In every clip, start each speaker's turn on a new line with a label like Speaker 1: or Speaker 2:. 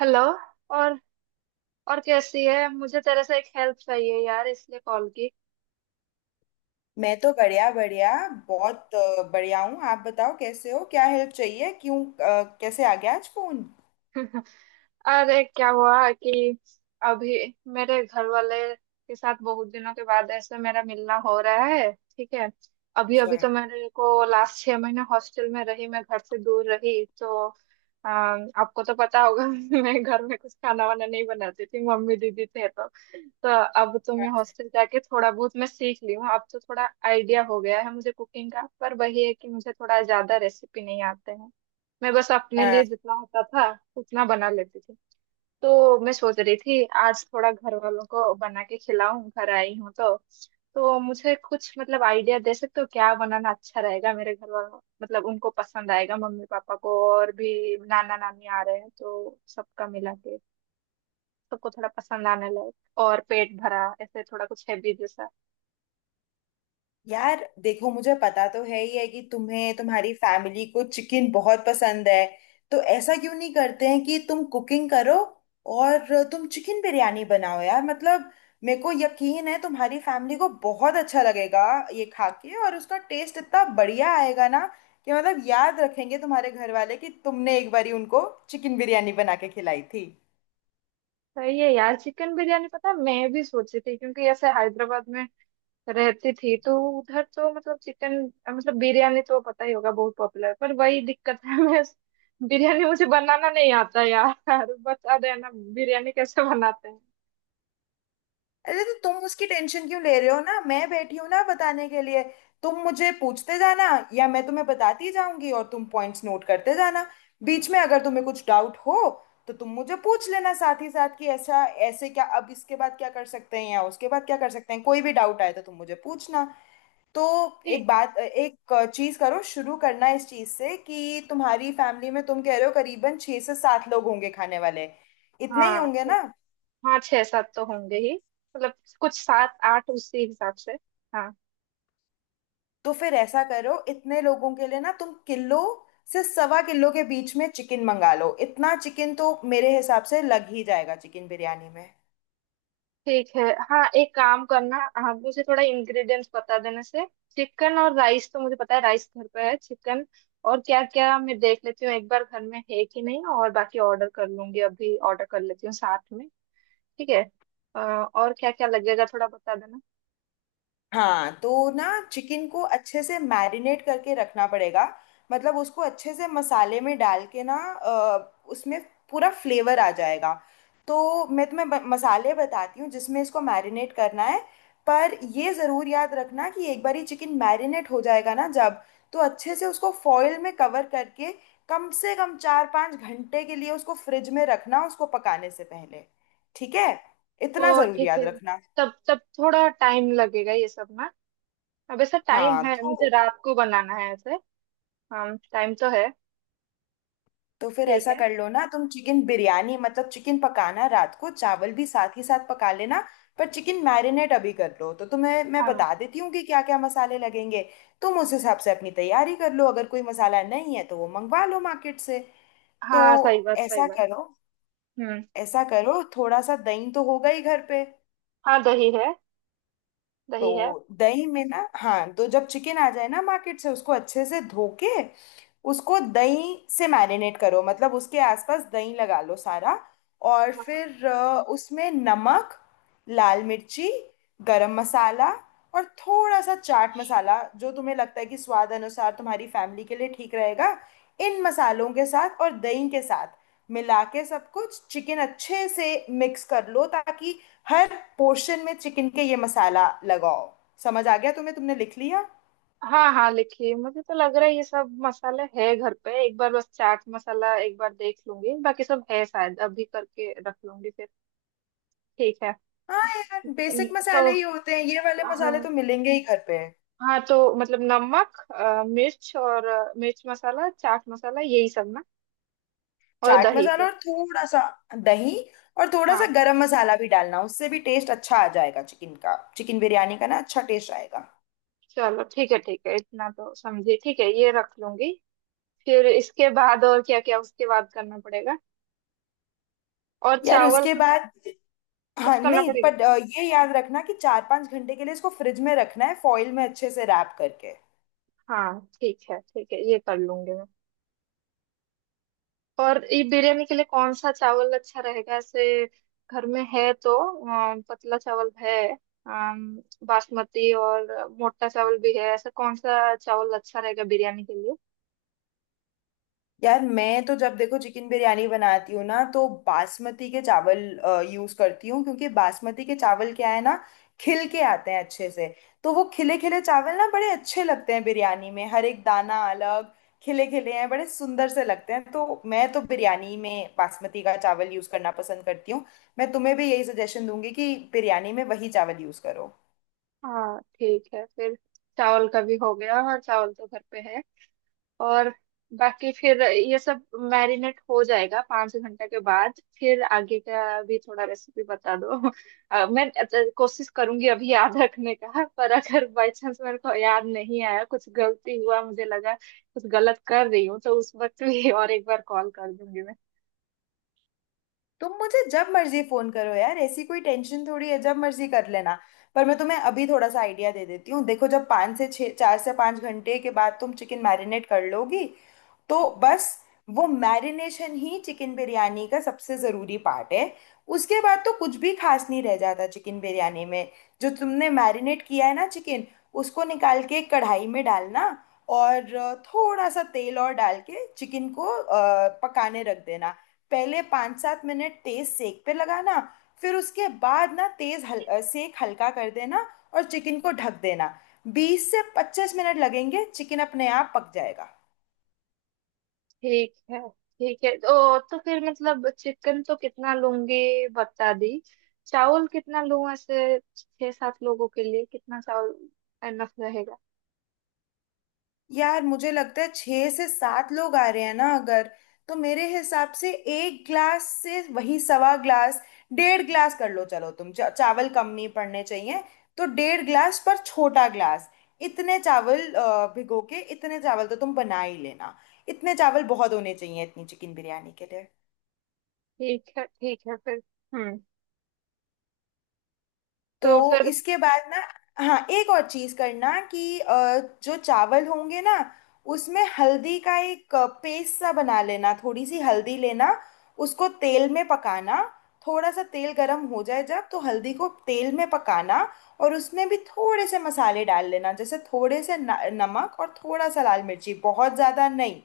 Speaker 1: Hello. और और कैसी है। मुझे तेरे से एक हेल्प चाहिए यार इसलिए कॉल की।
Speaker 2: मैं तो बढ़िया बढ़िया बहुत बढ़िया हूँ। आप बताओ, कैसे हो? क्या हेल्प चाहिए? क्यों कैसे आ गया आज फोन?
Speaker 1: अरे क्या हुआ कि अभी मेरे घर वाले के साथ बहुत दिनों के बाद ऐसे मेरा मिलना हो रहा है। ठीक है। अभी
Speaker 2: अच्छा।
Speaker 1: अभी तो मेरे को लास्ट 6 महीने हॉस्टल में रही मैं घर से दूर रही तो आपको तो पता होगा। मैं घर में कुछ खाना वाना नहीं बनाती थी मम्मी दीदी थे तो अब तो मैं हॉस्टल जाके थोड़ा बहुत मैं सीख ली हूँ। अब तो थोड़ा आइडिया हो गया है मुझे कुकिंग का, पर वही है कि मुझे थोड़ा ज्यादा रेसिपी नहीं आते हैं। मैं बस अपने लिए जितना होता था उतना बना लेती थी। तो मैं सोच रही थी आज थोड़ा घर वालों को बना के खिलाऊं, घर आई हूँ तो। तो मुझे कुछ मतलब आइडिया दे सकते हो क्या बनाना अच्छा रहेगा मेरे घर वालों मतलब उनको पसंद आएगा। मम्मी पापा को और भी नाना नानी आ रहे हैं, तो सबका मिला के सबको थोड़ा पसंद आने लगे और पेट भरा ऐसे थोड़ा कुछ हैवी जैसा।
Speaker 2: यार देखो, मुझे पता तो है ही है कि तुम्हें तुम्हारी फैमिली को चिकन बहुत पसंद है। तो ऐसा क्यों नहीं करते हैं कि तुम कुकिंग करो और तुम चिकन बिरयानी बनाओ? यार मतलब मेरे को यकीन है तुम्हारी फैमिली को बहुत अच्छा लगेगा ये खा के, और उसका टेस्ट इतना बढ़िया आएगा ना कि मतलब याद रखेंगे तुम्हारे घर वाले कि तुमने एक बारी उनको चिकन बिरयानी बना के खिलाई थी।
Speaker 1: तो ये यार चिकन बिरयानी पता है, मैं भी सोची थी, क्योंकि ऐसे हैदराबाद में रहती थी तो उधर तो मतलब चिकन मतलब बिरयानी तो पता ही होगा बहुत पॉपुलर। पर वही दिक्कत है, मैं बिरयानी मुझे बनाना नहीं आता यार। बता देना बिरयानी कैसे बनाते हैं।
Speaker 2: अरे तो तुम उसकी टेंशन क्यों ले रहे हो? ना मैं बैठी हूं ना बताने के लिए। तुम मुझे पूछते जाना, या मैं तुम्हें बताती जाऊंगी और तुम पॉइंट्स नोट करते जाना। बीच में अगर तुम्हें कुछ डाउट हो तो तुम मुझे पूछ लेना साथ ही साथ कि ऐसा ऐसे क्या, अब इसके बाद क्या कर सकते हैं या उसके बाद क्या कर सकते हैं। कोई भी डाउट आए तो तुम मुझे पूछना। तो एक
Speaker 1: ठीक।
Speaker 2: बात, एक चीज करो, शुरू करना इस चीज से कि तुम्हारी फैमिली में, तुम कह रहे हो, करीबन छह से सात लोग होंगे खाने वाले। इतने ही
Speaker 1: हाँ
Speaker 2: होंगे
Speaker 1: ठीक
Speaker 2: ना?
Speaker 1: है। हाँ 6-7 तो होंगे ही। मतलब कुछ 7-8 उसी हिसाब से। हाँ।
Speaker 2: तो फिर ऐसा करो, इतने लोगों के लिए ना तुम किलो से सवा किलो के बीच में चिकन मंगा लो। इतना चिकन तो मेरे हिसाब से लग ही जाएगा चिकन बिरयानी में।
Speaker 1: ठीक है। हाँ एक काम करना, आप मुझे थोड़ा इंग्रेडिएंट्स बता देने से। चिकन और राइस तो मुझे पता है, राइस घर पे है। चिकन और क्या क्या मैं देख लेती हूँ एक बार घर में है कि नहीं, और बाकी ऑर्डर कर लूंगी, अभी ऑर्डर कर लेती हूँ साथ में। ठीक है। और क्या क्या लगेगा थोड़ा बता देना।
Speaker 2: हाँ तो ना, चिकन को अच्छे से मैरिनेट करके रखना पड़ेगा। मतलब उसको अच्छे से मसाले में डाल के ना, उसमें पूरा फ्लेवर आ जाएगा। तो मैं तुम्हें मसाले बताती हूँ जिसमें इसको मैरिनेट करना है। पर ये ज़रूर याद रखना कि एक बार ही चिकन मैरिनेट हो जाएगा ना जब, तो अच्छे से उसको फॉil में कवर करके कम से कम 4-5 घंटे के लिए उसको फ्रिज में रखना, उसको पकाने से पहले। ठीक है, इतना
Speaker 1: तो
Speaker 2: ज़रूर
Speaker 1: ठीक
Speaker 2: याद
Speaker 1: है।
Speaker 2: रखना।
Speaker 1: तब तब थोड़ा टाइम लगेगा ये सब ना। अब ऐसा टाइम
Speaker 2: हाँ
Speaker 1: है, मुझे
Speaker 2: तो
Speaker 1: रात को बनाना है ऐसे। हाँ टाइम तो है।
Speaker 2: तो फिर
Speaker 1: ठीक
Speaker 2: ऐसा
Speaker 1: है।
Speaker 2: कर लो ना, तुम चिकन बिरयानी मतलब चिकन पकाना रात को, चावल भी साथ ही साथ पका लेना। पर चिकन मैरिनेट अभी कर लो, तो तुम्हें मैं
Speaker 1: हाँ।
Speaker 2: बता देती हूँ कि क्या क्या मसाले लगेंगे। तुम उस हिसाब से अपनी तैयारी कर लो, अगर कोई मसाला नहीं है तो वो मंगवा लो मार्केट से। तो
Speaker 1: हाँ सही बात सही
Speaker 2: ऐसा
Speaker 1: बात।
Speaker 2: करो
Speaker 1: हम्म।
Speaker 2: ऐसा करो, थोड़ा सा दही तो होगा ही घर पे।
Speaker 1: हाँ दही है दही है।
Speaker 2: तो दही में ना, हाँ तो जब चिकन आ जाए ना मार्केट से, उसको अच्छे से धो के उसको दही से मैरिनेट करो, मतलब उसके आसपास दही लगा लो सारा। और
Speaker 1: हाँ।
Speaker 2: फिर उसमें नमक, लाल मिर्ची, गरम मसाला और थोड़ा सा चाट मसाला जो तुम्हें लगता है कि स्वाद अनुसार तुम्हारी फैमिली के लिए ठीक रहेगा। इन मसालों के साथ और दही के साथ मिला के सब कुछ चिकन अच्छे से मिक्स कर लो, ताकि हर पोर्शन में चिकन के ये मसाला लगाओ। समझ आ गया तुम्हें? तुमने लिख लिया?
Speaker 1: हाँ हाँ लिखिए, मुझे तो लग रहा है ये सब मसाला है घर पे। एक बार बस चाट मसाला एक बार देख लूंगी, बाकी सब है शायद, अभी करके रख लूंगी फिर। ठीक है।
Speaker 2: हाँ यार, बेसिक
Speaker 1: तो
Speaker 2: मसाले ही होते हैं ये वाले, मसाले
Speaker 1: हाँ।
Speaker 2: तो मिलेंगे ही घर पे।
Speaker 1: हाँ तो मतलब नमक, मिर्च, और मिर्च मसाला, चाट मसाला, यही सब ना। और
Speaker 2: चाट
Speaker 1: दही।
Speaker 2: मसाला और थोड़ा सा दही और थोड़ा
Speaker 1: हाँ
Speaker 2: सा गरम मसाला भी डालना, उससे भी टेस्ट अच्छा आ जाएगा चिकन का, चिकन बिरयानी का ना अच्छा टेस्ट आएगा।
Speaker 1: चलो ठीक है ठीक है, इतना तो समझी। ठीक है, ये रख लूंगी। फिर इसके बाद और क्या क्या, उसके बाद करना पड़ेगा, और
Speaker 2: यार
Speaker 1: चावल
Speaker 2: उसके
Speaker 1: का
Speaker 2: बाद,
Speaker 1: कुछ
Speaker 2: हाँ
Speaker 1: करना
Speaker 2: नहीं,
Speaker 1: पड़ेगा।
Speaker 2: पर ये याद रखना कि 4-5 घंटे के लिए इसको फ्रिज में रखना है, फॉइल में अच्छे से रैप करके।
Speaker 1: हाँ ठीक है ठीक है, ये कर लूंगी मैं। और ये बिरयानी के लिए कौन सा चावल अच्छा रहेगा, ऐसे घर में है तो पतला चावल है, अम, बासमती और मोटा चावल भी है, ऐसा कौन सा चावल अच्छा रहेगा बिरयानी के लिए।
Speaker 2: यार मैं तो जब देखो चिकन बिरयानी बनाती हूँ ना, तो बासमती के चावल यूज करती हूँ, क्योंकि बासमती के चावल क्या है ना, खिल के आते हैं अच्छे से। तो वो खिले खिले चावल ना बड़े अच्छे लगते हैं बिरयानी में, हर एक दाना अलग खिले खिले हैं, बड़े सुंदर से लगते हैं। तो मैं तो बिरयानी में बासमती का चावल यूज करना पसंद करती हूँ। मैं तुम्हें भी यही सजेशन दूंगी कि बिरयानी में वही चावल यूज करो।
Speaker 1: हाँ ठीक है फिर। चावल का भी हो गया। हाँ चावल तो घर पे है। और बाकी फिर ये सब मैरिनेट हो जाएगा 5 घंटे के बाद, फिर आगे का भी थोड़ा रेसिपी बता दो। मैं कोशिश करूंगी अभी याद रखने का, पर अगर बाई चांस मेरे को याद नहीं आया, कुछ गलती हुआ, मुझे लगा कुछ गलत कर रही हूँ, तो उस वक्त भी और एक बार कॉल कर दूंगी मैं।
Speaker 2: तुम मुझे जब मर्जी फोन करो यार, ऐसी कोई टेंशन थोड़ी है, जब मर्जी कर लेना। पर मैं तुम्हें अभी थोड़ा सा आइडिया दे देती हूँ। देखो, जब 5 से 6, 4 से 5 घंटे के बाद तुम चिकन मैरिनेट कर लोगी, तो बस वो मैरिनेशन ही चिकन बिरयानी का सबसे ज़रूरी पार्ट है। उसके बाद तो कुछ भी खास नहीं रह जाता चिकन बिरयानी में। जो तुमने मैरिनेट किया है ना चिकन, उसको निकाल के कढ़ाई में डालना और थोड़ा सा तेल और डाल के चिकन को पकाने रख देना। पहले 5-7 मिनट तेज सेक पे लगाना, फिर उसके बाद ना तेज सेक हल्का कर देना और चिकन को ढक देना। 20 से 25 मिनट लगेंगे, चिकन अपने आप पक जाएगा।
Speaker 1: ठीक है ठीक है। तो फिर मतलब चिकन तो कितना लूंगी बता दी, चावल कितना लूं ऐसे 6-7 लोगों के लिए, कितना चावल एनफ रहेगा।
Speaker 2: यार मुझे लगता है छह से सात लोग आ रहे हैं ना अगर, तो मेरे हिसाब से एक ग्लास से वही सवा ग्लास, डेढ़ ग्लास कर लो चलो तुम, चावल कम नहीं पड़ने चाहिए। तो डेढ़ ग्लास पर छोटा ग्लास, इतने चावल भिगो के इतने चावल तो तुम बना ही लेना। इतने चावल बहुत होने चाहिए इतनी चिकन बिरयानी के लिए।
Speaker 1: ठीक है फिर। हम्म। तो
Speaker 2: तो
Speaker 1: फिर।
Speaker 2: इसके बाद ना, हाँ एक और चीज करना कि जो चावल होंगे ना, उसमें हल्दी का एक पेस्ट सा बना लेना, थोड़ी सी हल्दी लेना, उसको तेल में पकाना। थोड़ा सा तेल गरम हो जाए जब, तो हल्दी को तेल में पकाना और उसमें भी थोड़े से मसाले डाल लेना, जैसे थोड़े से न, नमक और थोड़ा सा लाल मिर्ची, बहुत ज़्यादा नहीं।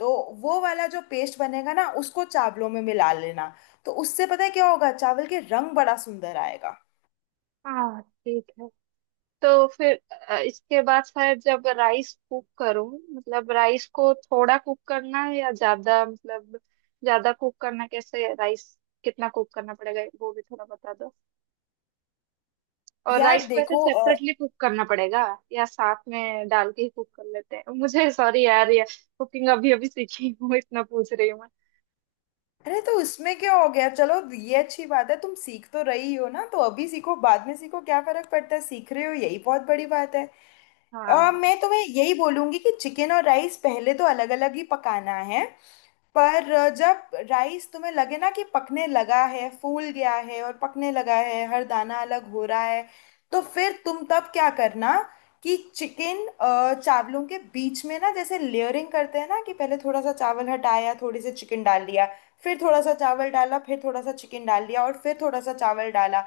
Speaker 2: तो वो वाला जो पेस्ट बनेगा ना, उसको चावलों में मिला लेना। तो उससे पता है क्या होगा, चावल के रंग बड़ा सुंदर आएगा।
Speaker 1: हाँ ठीक है। तो फिर इसके बाद शायद जब राइस कुक करूँ, मतलब राइस को थोड़ा कुक करना है या ज्यादा, मतलब ज्यादा कुक करना कैसे राइस, कितना कुक करना पड़ेगा वो भी थोड़ा बता दो। और
Speaker 2: यार
Speaker 1: राइस को ऐसे
Speaker 2: देखो,
Speaker 1: सेपरेटली कुक करना पड़ेगा या साथ में डाल के ही कुक कर लेते हैं। मुझे सॉरी यार ये कुकिंग अभी अभी सीखी हूँ, इतना पूछ रही हूँ मैं।
Speaker 2: अरे तो इसमें क्या हो गया? चलो ये अच्छी बात है, तुम सीख तो रही हो ना, तो अभी सीखो बाद में सीखो क्या फर्क पड़ता है, सीख रहे हो यही बहुत बड़ी बात है।
Speaker 1: हाँ
Speaker 2: मैं तुम्हें यही बोलूंगी कि चिकन और राइस पहले तो अलग अलग ही पकाना है। पर जब राइस तुम्हें लगे ना कि पकने लगा है, फूल गया है और पकने लगा है, हर दाना अलग हो रहा है, तो फिर तुम तब क्या करना कि चिकन चावलों के बीच में ना, जैसे लेयरिंग करते हैं ना, कि पहले थोड़ा सा चावल हटाया, थोड़ी सी चिकन डाल दिया, फिर थोड़ा सा चावल डाला, फिर थोड़ा सा चिकन डाल दिया और फिर थोड़ा सा चावल डाला।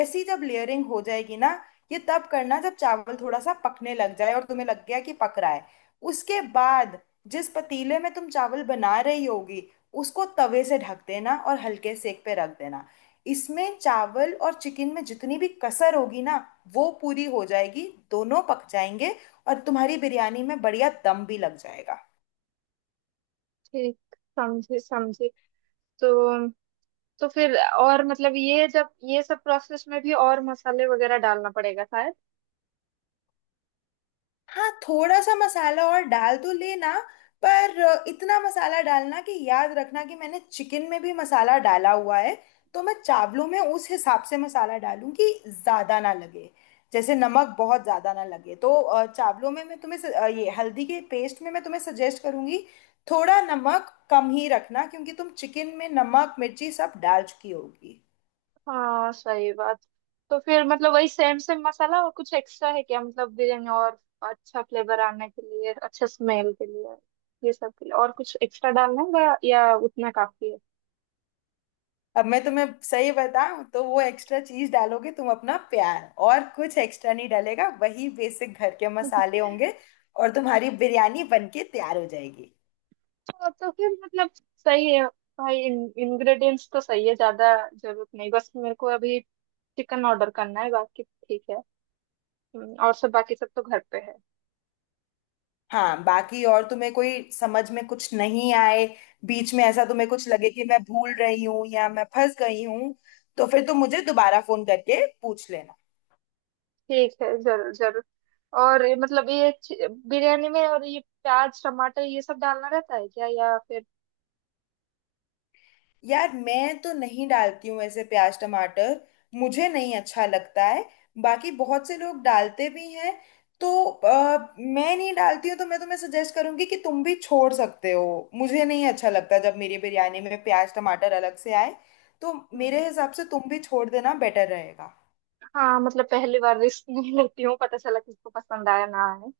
Speaker 2: ऐसी जब लेयरिंग हो जाएगी ना, ये तब करना जब चावल थोड़ा सा पकने लग जाए और तुम्हें लग गया कि पक रहा है। उसके बाद जिस पतीले में तुम चावल बना रही होगी, उसको तवे से ढक देना और हल्के सेक पे रख देना। इसमें चावल और चिकन में जितनी भी कसर होगी ना, वो पूरी हो जाएगी, दोनों पक जाएंगे और तुम्हारी बिरयानी में बढ़िया दम भी लग जाएगा।
Speaker 1: ठीक। समझे समझे। तो तो फिर और मतलब ये जब ये सब प्रोसेस में भी और मसाले वगैरह डालना पड़ेगा शायद।
Speaker 2: हाँ, थोड़ा सा मसाला और डाल तो लेना, पर इतना मसाला डालना कि याद रखना कि मैंने चिकन में भी मसाला डाला हुआ है। तो मैं चावलों में उस हिसाब से मसाला डालूं कि ज़्यादा ना लगे, जैसे नमक बहुत ज़्यादा ना लगे। तो चावलों में मैं तुम्हें ये हल्दी के पेस्ट में मैं तुम्हें सजेस्ट करूंगी, थोड़ा नमक कम ही रखना क्योंकि तुम चिकन में नमक मिर्ची सब डाल चुकी होगी।
Speaker 1: हाँ सही बात। तो फिर मतलब वही सेम सेम मसाला, और कुछ एक्स्ट्रा है क्या, मतलब बिरयानी और अच्छा फ्लेवर आने के लिए, अच्छा स्मेल के लिए, ये सब के लिए और कुछ एक्स्ट्रा डालना होगा या उतना काफी है।
Speaker 2: अब मैं तुम्हें सही बताऊं, तो वो एक्स्ट्रा चीज डालोगे तुम अपना प्यार, और कुछ एक्स्ट्रा नहीं डालेगा, वही बेसिक घर के मसाले होंगे और तुम्हारी बिरयानी बनके तैयार हो जाएगी।
Speaker 1: तो फिर मतलब सही है। भाई इंग्रेडिएंट्स तो सही है, ज्यादा जरूरत नहीं, बस मेरे को अभी चिकन ऑर्डर करना है, बाकी ठीक है। और सब बाकी सब तो घर पे है।
Speaker 2: हाँ बाकी, और तुम्हें कोई समझ में कुछ नहीं आए, बीच में ऐसा तुम्हें कुछ लगे कि मैं भूल रही हूँ या मैं फंस गई हूँ, तो फिर तुम मुझे दोबारा फोन करके पूछ लेना।
Speaker 1: ठीक है, जरूर जरूर। और ये मतलब ये बिरयानी में और ये प्याज टमाटर ये सब डालना रहता है क्या या फिर।
Speaker 2: यार मैं तो नहीं डालती हूँ ऐसे प्याज टमाटर, मुझे नहीं अच्छा लगता है। बाकी बहुत से लोग डालते भी हैं। तो मैं नहीं डालती हूँ, तो मैं तुम्हें सजेस्ट करूंगी कि तुम भी छोड़ सकते हो, मुझे नहीं अच्छा लगता जब मेरी बिरयानी में प्याज टमाटर अलग से आए। तो
Speaker 1: हम्म,
Speaker 2: मेरे हिसाब से तुम भी छोड़ देना बेटर रहेगा।
Speaker 1: हाँ मतलब पहली बार रिस्क नहीं लेती हूँ पता चला किसको पसंद आया ना आए।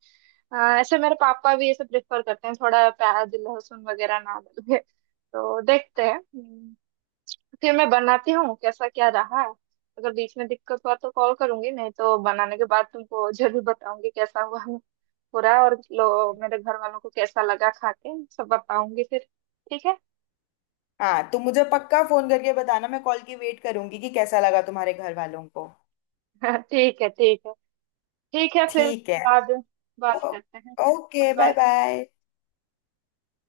Speaker 1: ऐसे मेरे पापा भी ये सब प्रेफर करते हैं, थोड़ा प्याज लहसुन वगैरह ना डाले तो देखते हैं। हम्म। फिर मैं बनाती हूँ कैसा क्या रहा, अगर बीच में दिक्कत हुआ तो कॉल करूंगी, नहीं तो बनाने के बाद तुमको जरूर बताऊंगी कैसा हुआ पूरा, और लो मेरे घर वालों को कैसा लगा खा के, सब बताऊंगी फिर। ठीक है।
Speaker 2: हाँ, तो मुझे पक्का फोन करके बताना, मैं कॉल की वेट करूंगी कि कैसा लगा तुम्हारे घर वालों को।
Speaker 1: ठीक है ठीक है। ठीक है फिर
Speaker 2: ठीक है।
Speaker 1: बाद बात
Speaker 2: ओ-
Speaker 1: करते हैं। Bye
Speaker 2: okay, bye
Speaker 1: bye.
Speaker 2: Bye.